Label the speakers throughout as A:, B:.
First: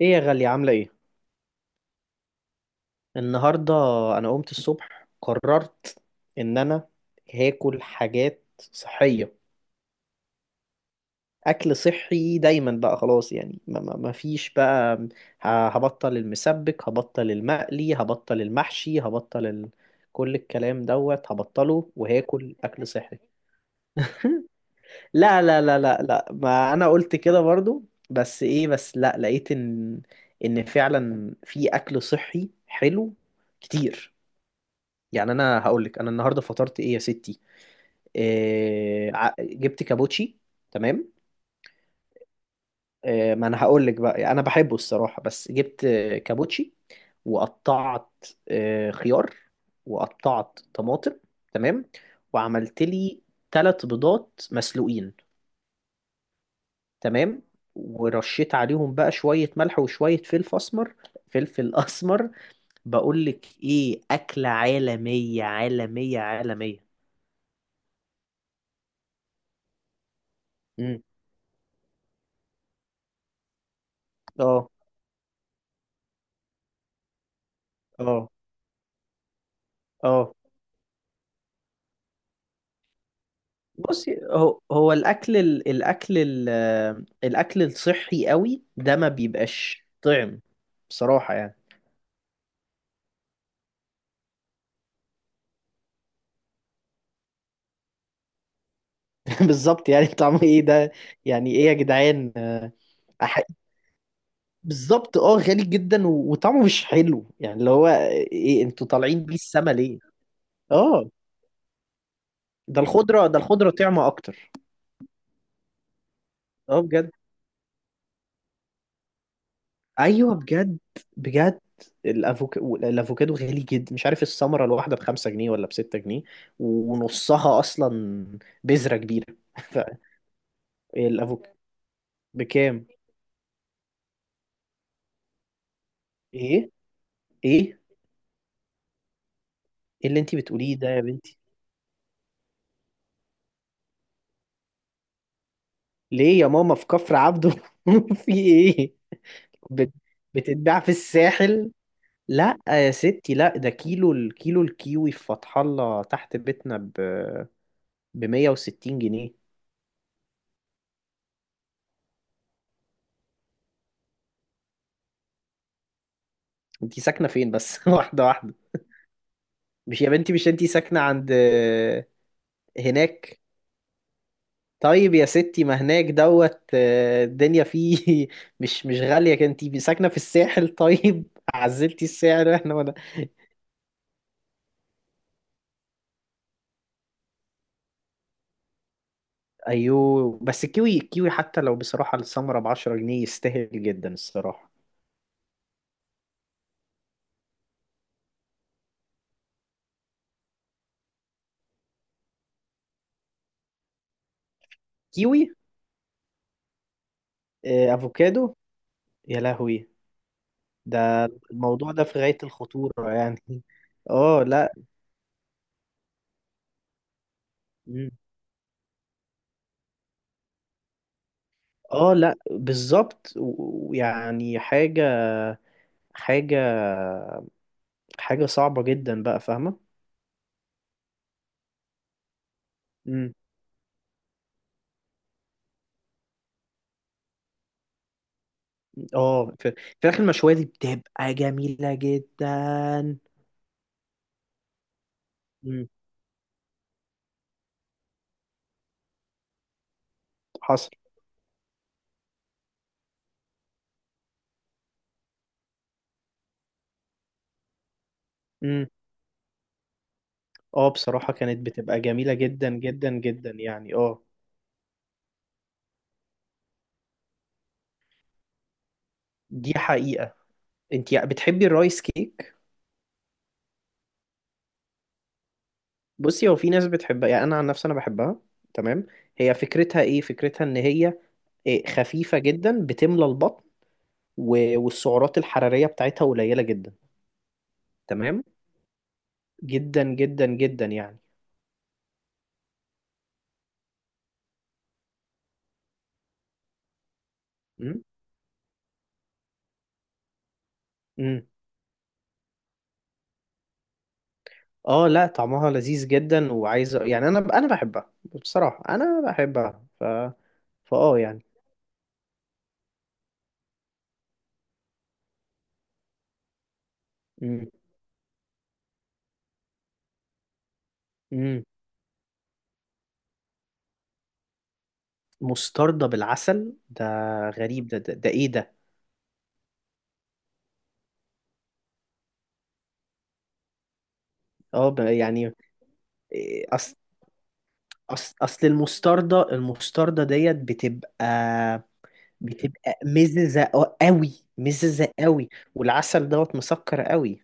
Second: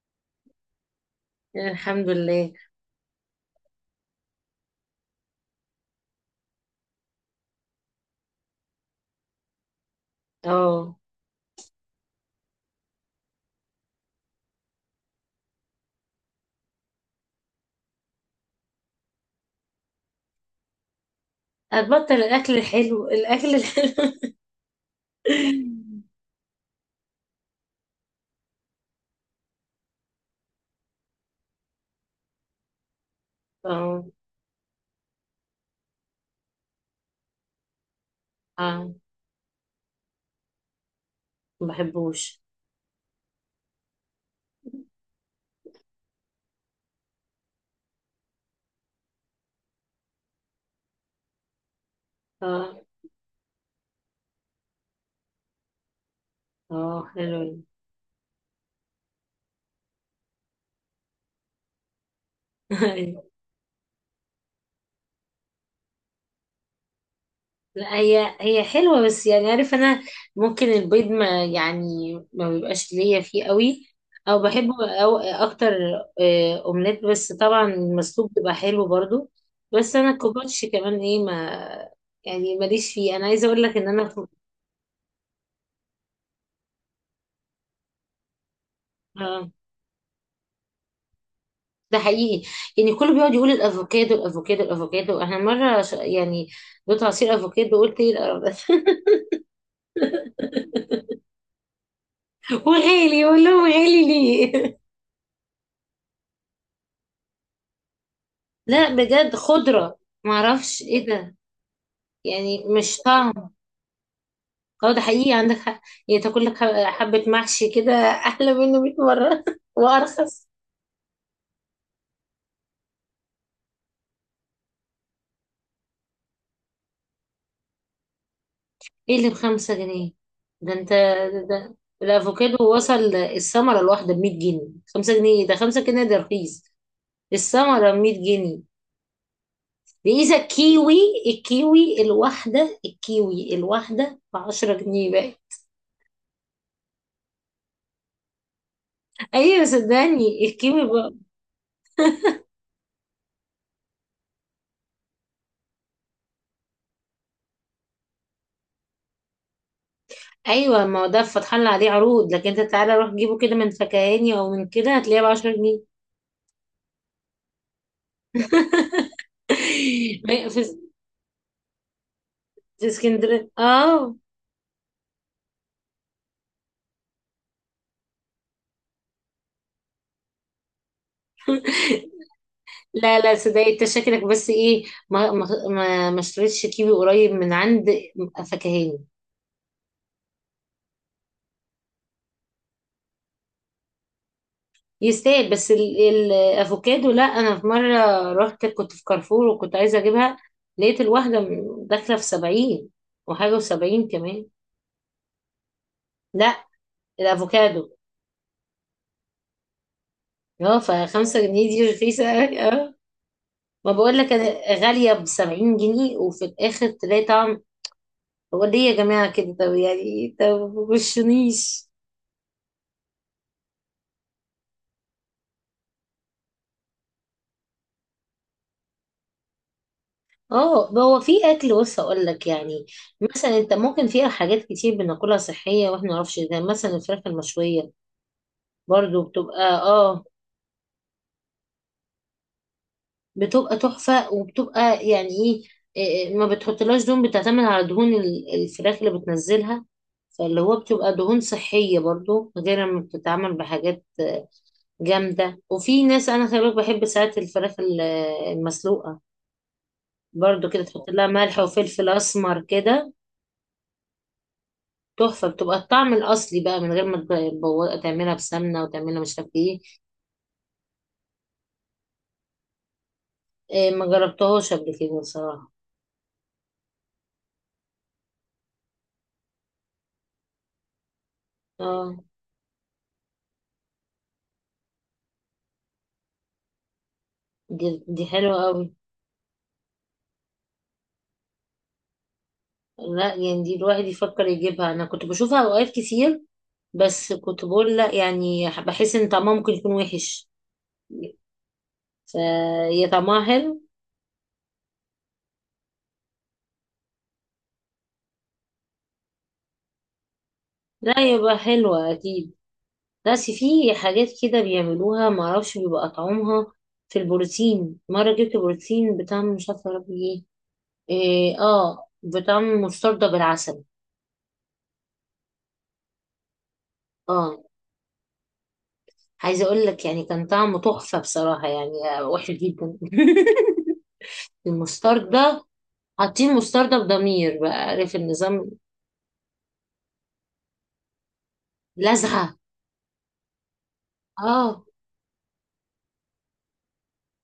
A: ايه يا غالية، عاملة ايه؟
B: الحمد لله.
A: النهاردة انا قمت الصبح، قررت ان انا هاكل حاجات صحية.
B: اه،
A: اكل صحي دايما بقى، خلاص يعني ما فيش بقى. هبطل المسبك، هبطل المقلي، هبطل المحشي، كل الكلام دوت هبطله،
B: هتبطل
A: وهاكل
B: الاكل
A: اكل
B: الحلو
A: صحي.
B: الاكل الحلو؟
A: لا لا لا لا لا، ما انا قلت كده برضو. بس ايه، بس لا، لقيت ان فعلا في اكل صحي حلو
B: اه،
A: كتير. يعني انا هقول لك، انا النهارده فطرت ايه يا ستي؟
B: اه،
A: إيه، جبت كابوتشي، تمام.
B: ما بحبوش.
A: إيه، ما انا هقول لك بقى، انا بحبه الصراحه، بس جبت كابوتشي، وقطعت خيار، وقطعت طماطم، تمام.
B: اه
A: وعملت لي 3 بيضات مسلوقين،
B: اه،
A: تمام.
B: حلو.
A: ورشيت عليهم بقى شويه ملح وشويه فلفل اسمر، فلفل اسمر. بقول لك ايه، اكله عالميه عالميه عالميه.
B: لا، هي حلوه، بس يعني عارف انا ممكن
A: امم،
B: البيض ما يعني ما بيبقاش ليا فيه قوي، او
A: اه،
B: بحبه او اكتر. اومليت، بس طبعا
A: اه،
B: المسلوق بيبقى حلو برضو. بس انا
A: اه.
B: الكوباتش كمان ايه ما، يعني ماليش فيه. انا عايزه اقول لك ان انا.
A: بصي، هو الاكل ال... الاكل ال... آه، الاكل الصحي قوي ده ما
B: آه،
A: بيبقاش طعم، بصراحه يعني.
B: ده حقيقي. يعني كله بيقعد يقول الافوكادو الافوكادو الافوكادو، احنا مره يعني دوت عصير افوكادو، قلت ايه القرف ده.
A: بالظبط، يعني طعمه ايه ده؟ يعني ايه يا جدعان.
B: وغالي،
A: أح...
B: اقول لهم غالي ليه؟
A: بالظبط، اه، غالي جدا و... وطعمه مش حلو، يعني اللي هو ايه، انتوا
B: لا،
A: طالعين بيه
B: بجد
A: السما
B: خضره،
A: ليه؟
B: معرفش ايه
A: اه،
B: ده، يعني
A: ده
B: مش
A: الخضره،
B: طعم.
A: ده الخضره طعمه اكتر.
B: اه، ده حقيقي، عندك حق. يعني تاكل لك
A: اه بجد.
B: حبه محشي كده احلى منه 100 مره
A: ايوه
B: وارخص.
A: بجد. بجد. الافوكادو، الافوكادو غالي جدا، مش عارف الثمره الواحده ب5 جنيه ولا ب6 جنيه، ونصها اصلا بذره
B: ايه
A: كبيره.
B: اللي بخمسة جنيه ده انت ده,
A: فالافوك
B: ده. الافوكادو
A: بكام؟
B: وصل الثمره الواحده ب 100 جنيه. 5 جنيه؟ إيه ده، 5 جنيه ده رخيص.
A: ايه، ايه،
B: الثمره ب 100 جنيه.
A: ايه اللي انت
B: بإذا
A: بتقوليه ده
B: كيوي،
A: يا بنتي؟
B: الكيوي الواحدة بـ10 جنيه بقى.
A: ليه يا ماما؟ في كفر عبده في ايه؟
B: أيوة،
A: بت...
B: صدقني
A: بتتباع
B: الكيوي
A: في
B: بقى.
A: الساحل؟ لا يا ستي، لا، ده الكيلو الكيوي في فتح الله تحت بيتنا ب 160 جنيه.
B: أيوة، ما هو ده فتح لنا عليه عروض، لكن أنت تعالى روح جيبه كده من فكهاني أو من كده هتلاقيه بـ10 جنيه.
A: انت ساكنه فين بس؟ واحده واحده. مش يا بنتي، مش
B: ما-
A: انتي
B: في
A: ساكنة عند
B: في
A: هناك؟
B: اسكندرية، اه.
A: طيب يا ستي، ما هناك دوت الدنيا فيه مش غالية، انتي ساكنة في الساحل طيب عزلتي السعر احنا ولا؟
B: لا لا، صدقني، انت شكلك بس ايه. ما اشتريتش كيوي قريب من عند فكهاني.
A: ايوه، بس الكيوي، الكيوي حتى لو بصراحة السمرة ب10 جنيه، يستاهل جدا الصراحة.
B: يستاهل، بس الافوكادو لا. انا في مره رحت، كنت في كارفور وكنت عايزه اجيبها، لقيت الواحده داخله في 70 وحاجه، وسبعين كمان.
A: كيوي،
B: لا، الافوكادو.
A: افوكادو، يا لهوي.
B: اه،
A: ده
B: فـ5 جنيه دي
A: الموضوع ده في
B: رخيصه
A: غاية
B: أوي، اه.
A: الخطورة يعني
B: ما بقول لك
A: اه لا.
B: انا غاليه بـ70 جنيه وفي الاخر تلاقي طعم.
A: مم.
B: هو ليه يا جماعه كده؟ طب يعني طب، مبشونيش.
A: اه لا، بالظبط ويعني حاجة، حاجة حاجة صعبة جدا بقى، فاهمة؟
B: اه، هو في اكل، بص اقول لك يعني،
A: امم.
B: مثلا انت ممكن فيها حاجات كتير بناكلها صحيه واحنا ما نعرفش. ده مثلا الفراخ المشويه برضو
A: اه،
B: بتبقى
A: الفراخ
B: اه،
A: المشوية دي بتبقى جميلة جدا.
B: بتبقى تحفة، وبتبقى يعني ايه،
A: امم.
B: ما بتحطلهاش دهون، بتعتمد على دهون الفراخ اللي بتنزلها، فاللي هو
A: حصل.
B: بتبقى دهون صحية برضو، غير لما بتتعمل بحاجات جامدة. وفي ناس انا خلي بالك بحب ساعات الفراخ
A: امم.
B: المسلوقة، برضو كده
A: اه،
B: تحط لها
A: بصراحة كانت
B: ملح
A: بتبقى
B: وفلفل
A: جميلة
B: اسمر
A: جدا جدا
B: كده،
A: جدا يعني، اه.
B: تحفة. بتبقى الطعم الأصلي بقى من غير ما تعملها بسمنة وتعملها مش عارف
A: دي
B: ايه.
A: حقيقة. انت بتحبي الرايس كيك؟
B: ما جربتهاش قبل كده بصراحة.
A: بصي، هو في ناس بتحبها، يعني انا عن نفسي انا بحبها، تمام. هي فكرتها ايه؟ فكرتها ان هي
B: اه،
A: خفيفة جدا، بتملى البطن، والسعرات الحرارية بتاعتها قليلة جدا،
B: دي
A: تمام،
B: حلوة قوي.
A: جدا جدا جدا يعني.
B: لا، يعني دي الواحد يفكر يجيبها، انا كنت بشوفها اوقات كتير، بس كنت بقول
A: امم.
B: لا، يعني بحس ان طعمها ممكن يكون وحش،
A: امم.
B: فهي طعمها حلو.
A: اه لا، طعمها لذيذ جدا، وعايز يعني انا بحبها، بصراحة انا بحبها، ف فاه
B: لا،
A: يعني.
B: يبقى حلوة اكيد. بس في حاجات كده بيعملوها معرفش بيبقى طعمها، في
A: امم.
B: البروتين مرة جبت بروتين بطعم مش عارفة يا ربي ايه،
A: امم.
B: اه، بطعم مستردة بالعسل.
A: مستردة بالعسل؟ ده
B: اه،
A: غريب، ده ايه ده؟
B: عايزة اقول لك يعني كان طعمه تحفة بصراحة يعني، وحش جدا.
A: اه، يعني.
B: المستردة، حاطين
A: اصل
B: مستردة بضمير بقى، عارف
A: أصل أصل
B: النظام؟
A: المستردة ديت بتبقى،
B: لزعة.
A: بتبقى مززة قوي،
B: اه،
A: مززة قوي. والعسل دوت مسكر قوي.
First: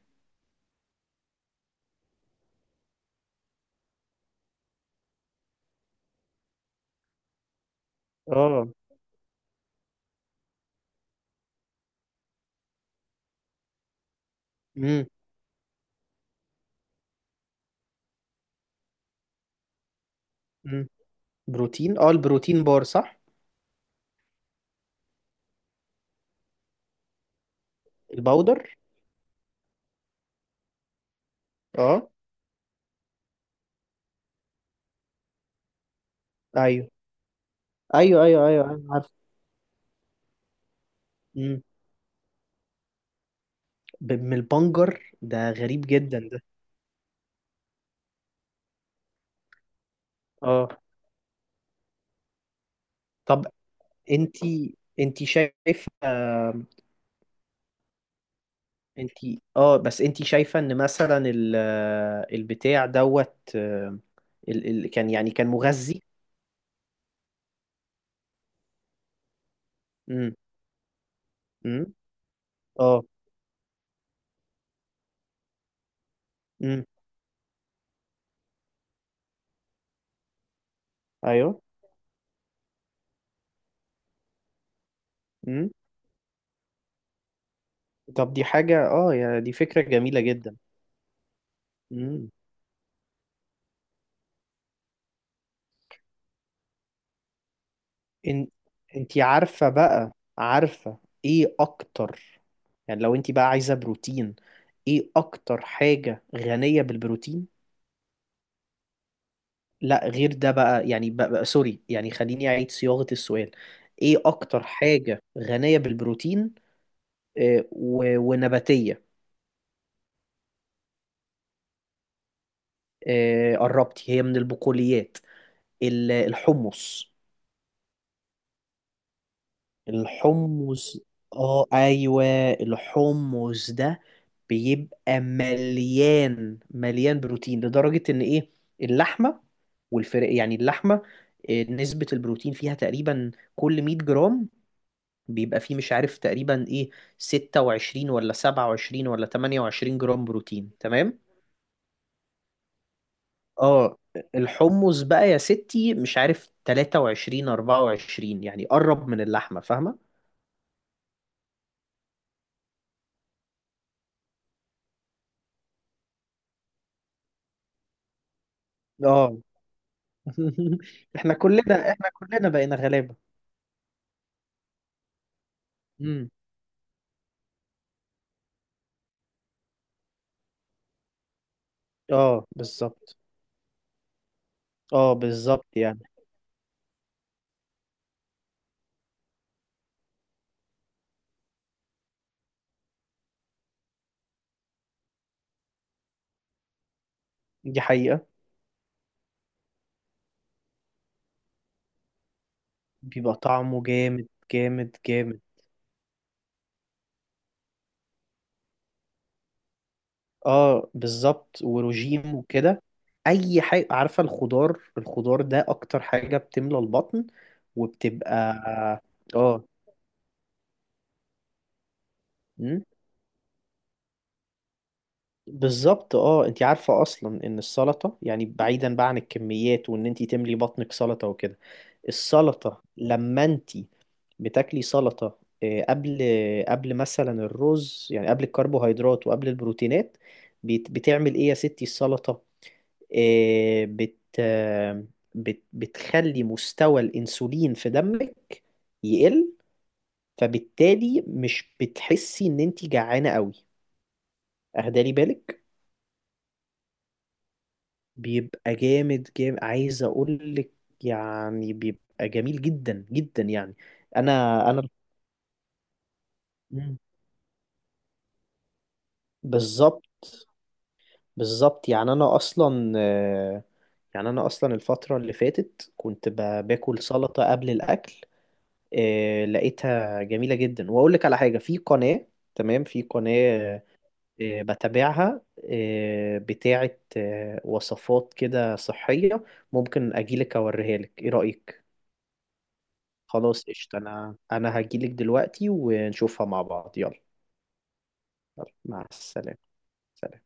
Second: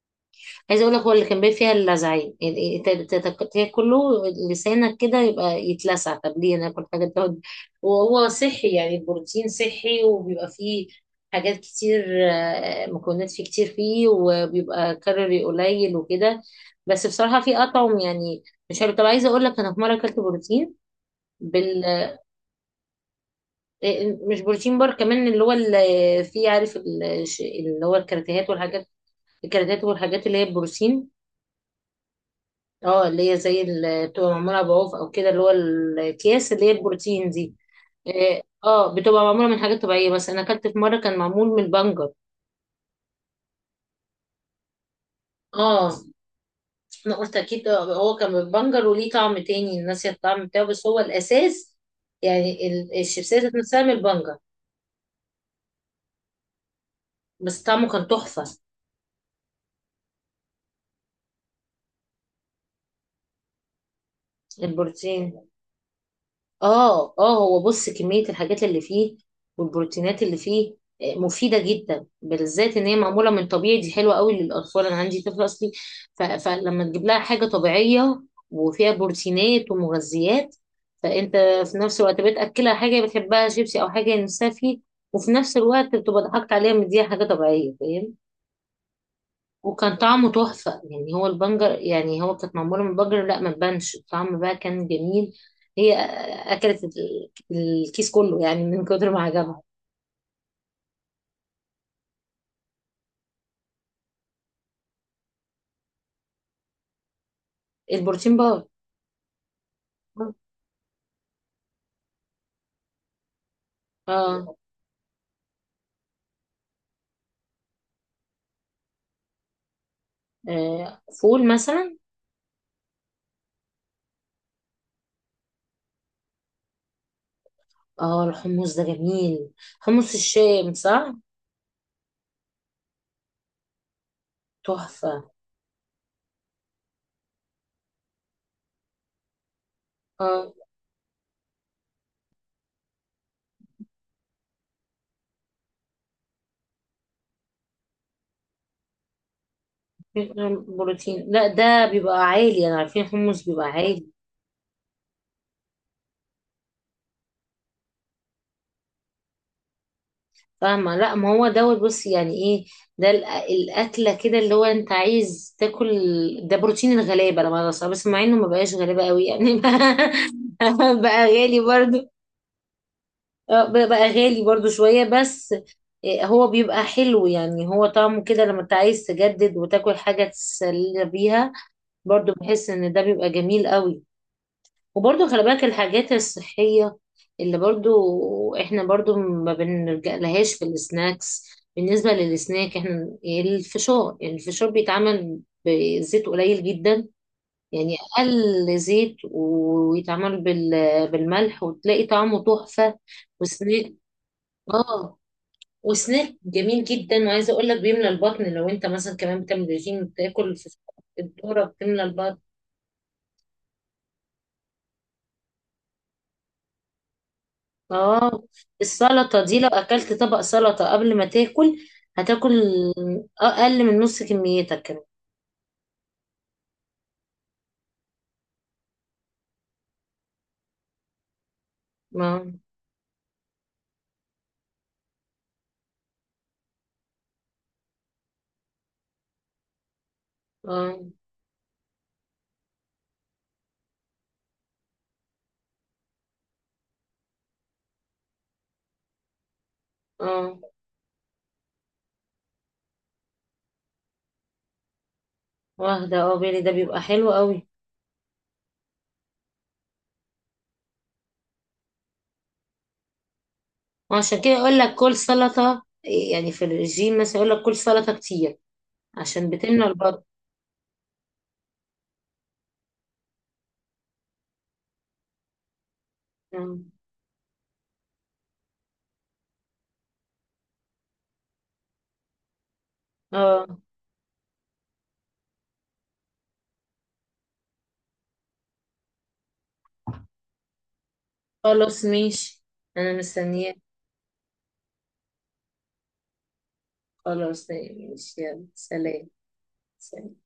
B: عايزه اقول لك هو اللي كان بيبقى فيها اللزعين، يعني تاكله لسانك كده يبقى يتلسع. طب ليه ناكل حاجه تقعد وهو
A: اه.
B: صحي؟ يعني البروتين صحي وبيبقى فيه حاجات كتير، مكونات فيه كتير فيه وبيبقى
A: امم.
B: كالوري قليل وكده. بس بصراحه في اطعم يعني، مش عارف. طب عايزه اقول لك انا في مره اكلت بروتين،
A: امم. بروتين؟ اه، البروتين بار، صح؟
B: مش بروتين بار، كمان اللي هو اللي فيه، عارف اللي هو الكراتيهات
A: الباودر.
B: والحاجات، الكراتيهات والحاجات اللي هي البروتين.
A: اه،
B: اه، اللي هي زي اللي بتبقى معمولة بعوف او كده، اللي هو الاكياس اللي هي
A: ايوه،
B: البروتين دي.
A: ايوه،
B: اه،
A: ايوه، ايوه.
B: بتبقى معمولة من حاجات طبيعية، بس انا اكلت في مرة كان معمول
A: مم.
B: من البنجر.
A: من البنجر؟ ده غريب
B: اه،
A: جدا ده.
B: انا قلت اكيد هو كان من البنجر، وليه طعم تاني الناس، الطعم بتاعه
A: اه،
B: بس هو الاساس، يعني
A: طب
B: الشيبسيات نفسها من البنجر،
A: انتي شايفه،
B: بس طعمه كان تحفة.
A: انتي اه، بس انتي شايفه ان مثلا البتاع دوت آه، ال... ال... كان يعني
B: البروتين،
A: كان مغذي؟
B: اه اه، هو بص كمية الحاجات اللي فيه والبروتينات
A: امم.
B: اللي فيه، مفيدة
A: امم،
B: جدا، بالذات ان هي
A: اه،
B: معمولة من طبيعي. دي حلوة قوي للأطفال، انا عندي طفل اصلي، فلما
A: امم،
B: تجيب لها حاجة طبيعية وفيها بروتينات ومغذيات، فانت
A: ايوه،
B: في نفس الوقت بتأكلها حاجة بتحبها شيبسي او حاجة نفسها فيه، وفي نفس
A: امم.
B: الوقت بتبقى ضحكت عليها مديها حاجة طبيعية.
A: طب دي حاجه، اه يا، دي فكره
B: وكان
A: جميله
B: طعمه
A: جدا.
B: تحفة، يعني هو البنجر، يعني
A: امم.
B: هو كانت معمولة من بنجر لا، ما تبانش الطعم بقى، كان جميل. هي أكلت الكيس كله
A: ان...
B: يعني من كتر ما
A: انتي
B: عجبها.
A: عارفه بقى، عارفه، ايه اكتر؟ يعني لو انت بقى عايزة بروتين، ايه اكتر حاجة غنية بالبروتين؟
B: البروتين بار.
A: لا غير ده بقى، يعني بقى سوري، يعني خليني اعيد صياغة السؤال. ايه
B: اه،
A: اكتر حاجة غنية بالبروتين ونباتية؟
B: فول مثلا.
A: قربتي، هي من البقوليات، الحمص.
B: اه، الحمص ده جميل، حمص الشام
A: الحمص،
B: صح.
A: اه، ايوه. الحمص ده بيبقى
B: تحفة.
A: مليان مليان بروتين، لدرجة ان ايه، اللحمة. والفرق،
B: اه،
A: يعني اللحمة، نسبة البروتين فيها تقريبا كل 100 جرام بيبقى فيه، مش عارف تقريبا ايه، 26 ولا 27 ولا 28 جرام بروتين، تمام.
B: بروتين؟ لا، ده بيبقى عالي، انا عارفين حمص بيبقى
A: اه.
B: عالي.
A: الحمص بقى يا ستي مش عارف 23، 24، يعني قرب من اللحمة، فاهمة؟
B: فاهمة. لا، ما هو دوت بص يعني ايه، ده الأكلة كده اللي هو انت عايز تاكل، ده بروتين الغلابة لما بس مع انه ما بقاش غلابة قوي
A: اه
B: يعني بقى
A: احنا
B: غالي
A: كلنا احنا
B: برضو.
A: كلنا بقينا غلابة.
B: بقى غالي برضو شوية بس.
A: امم.
B: هو بيبقى حلو، يعني هو طعمه كده لما انت عايز تجدد وتاكل حاجة تسلي بيها، برضو
A: اه
B: بحس ان ده
A: بالظبط.
B: بيبقى جميل قوي.
A: اه
B: وبرضو خلي بالك
A: بالظبط يعني.
B: الحاجات الصحية اللي برضو احنا برضو ما بنلجأ لهاش في السناكس. بالنسبة للسناك، احنا الفشار بيتعمل بزيت قليل جدا،
A: دي
B: يعني
A: حقيقة.
B: أقل زيت، ويتعمل بالملح وتلاقي طعمه تحفة.
A: بيبقى طعمه
B: وسناك
A: جامد جامد
B: اه،
A: جامد.
B: وسناك جميل جدا، وعايزة اقول لك بيملى البطن. لو انت مثلا كمان بتعمل ريجيم بتاكل الفشار،
A: اه بالظبط،
B: الذرة بتملى
A: وروجيم
B: البطن.
A: وكده. اي حاجة، عارفة، الخضار، الخضار ده اكتر حاجة بتملى البطن، وبتبقى.
B: اه، السلطة دي
A: اه.
B: لو اكلت طبق سلطة قبل ما تاكل هتاكل
A: مم.
B: اقل من نص كميتك كمان.
A: بالظبط، اه انت عارفة اصلا ان السلطة يعني بعيدا بقى عن الكميات، وان انت تملي بطنك سلطة وكده.
B: ما
A: السلطة لما انت بتاكلي سلطة قبل مثلا الرز، يعني قبل الكربوهيدرات وقبل البروتينات،
B: اه
A: بتعمل ايه يا ستي السلطة؟ آه، بت آه، بت بتخلي مستوى الانسولين في دمك يقل،
B: اه،
A: فبالتالي مش بتحسي ان انت جعانة قوي. اهدالي بالك،
B: واخدة اه بالي. ده بيبقى حلو قوي.
A: بيبقى جامد جامد، عايز اقول لك، يعني بيبقى جميل جدا جدا يعني، انا
B: وعشان كده اقول
A: انا
B: لك كل سلطة، يعني في
A: مم.
B: الرجيم مثلا يقول لك كل سلطة كتير عشان بتمنع
A: بالظبط،
B: البطن.
A: بالظبط يعني، انا اصلا الفتره اللي فاتت كنت
B: اه.
A: باكل سلطه قبل الاكل. لقيتها جميله جدا، واقول لك على حاجه في قناه، تمام، في
B: آه.
A: قناه بتابعها، بتاعه وصفات كده صحيه. ممكن اجيلك اوريها لك، ايه رايك؟
B: خلاص ماشي، انا
A: خلاص،
B: مستنياك.
A: قشطة، أنا هجيلك دلوقتي، ونشوفها مع بعض، يلا.
B: خلاص ماشي، يلا
A: يلا، مع
B: سلام.
A: السلامة. سلام.
B: سلام.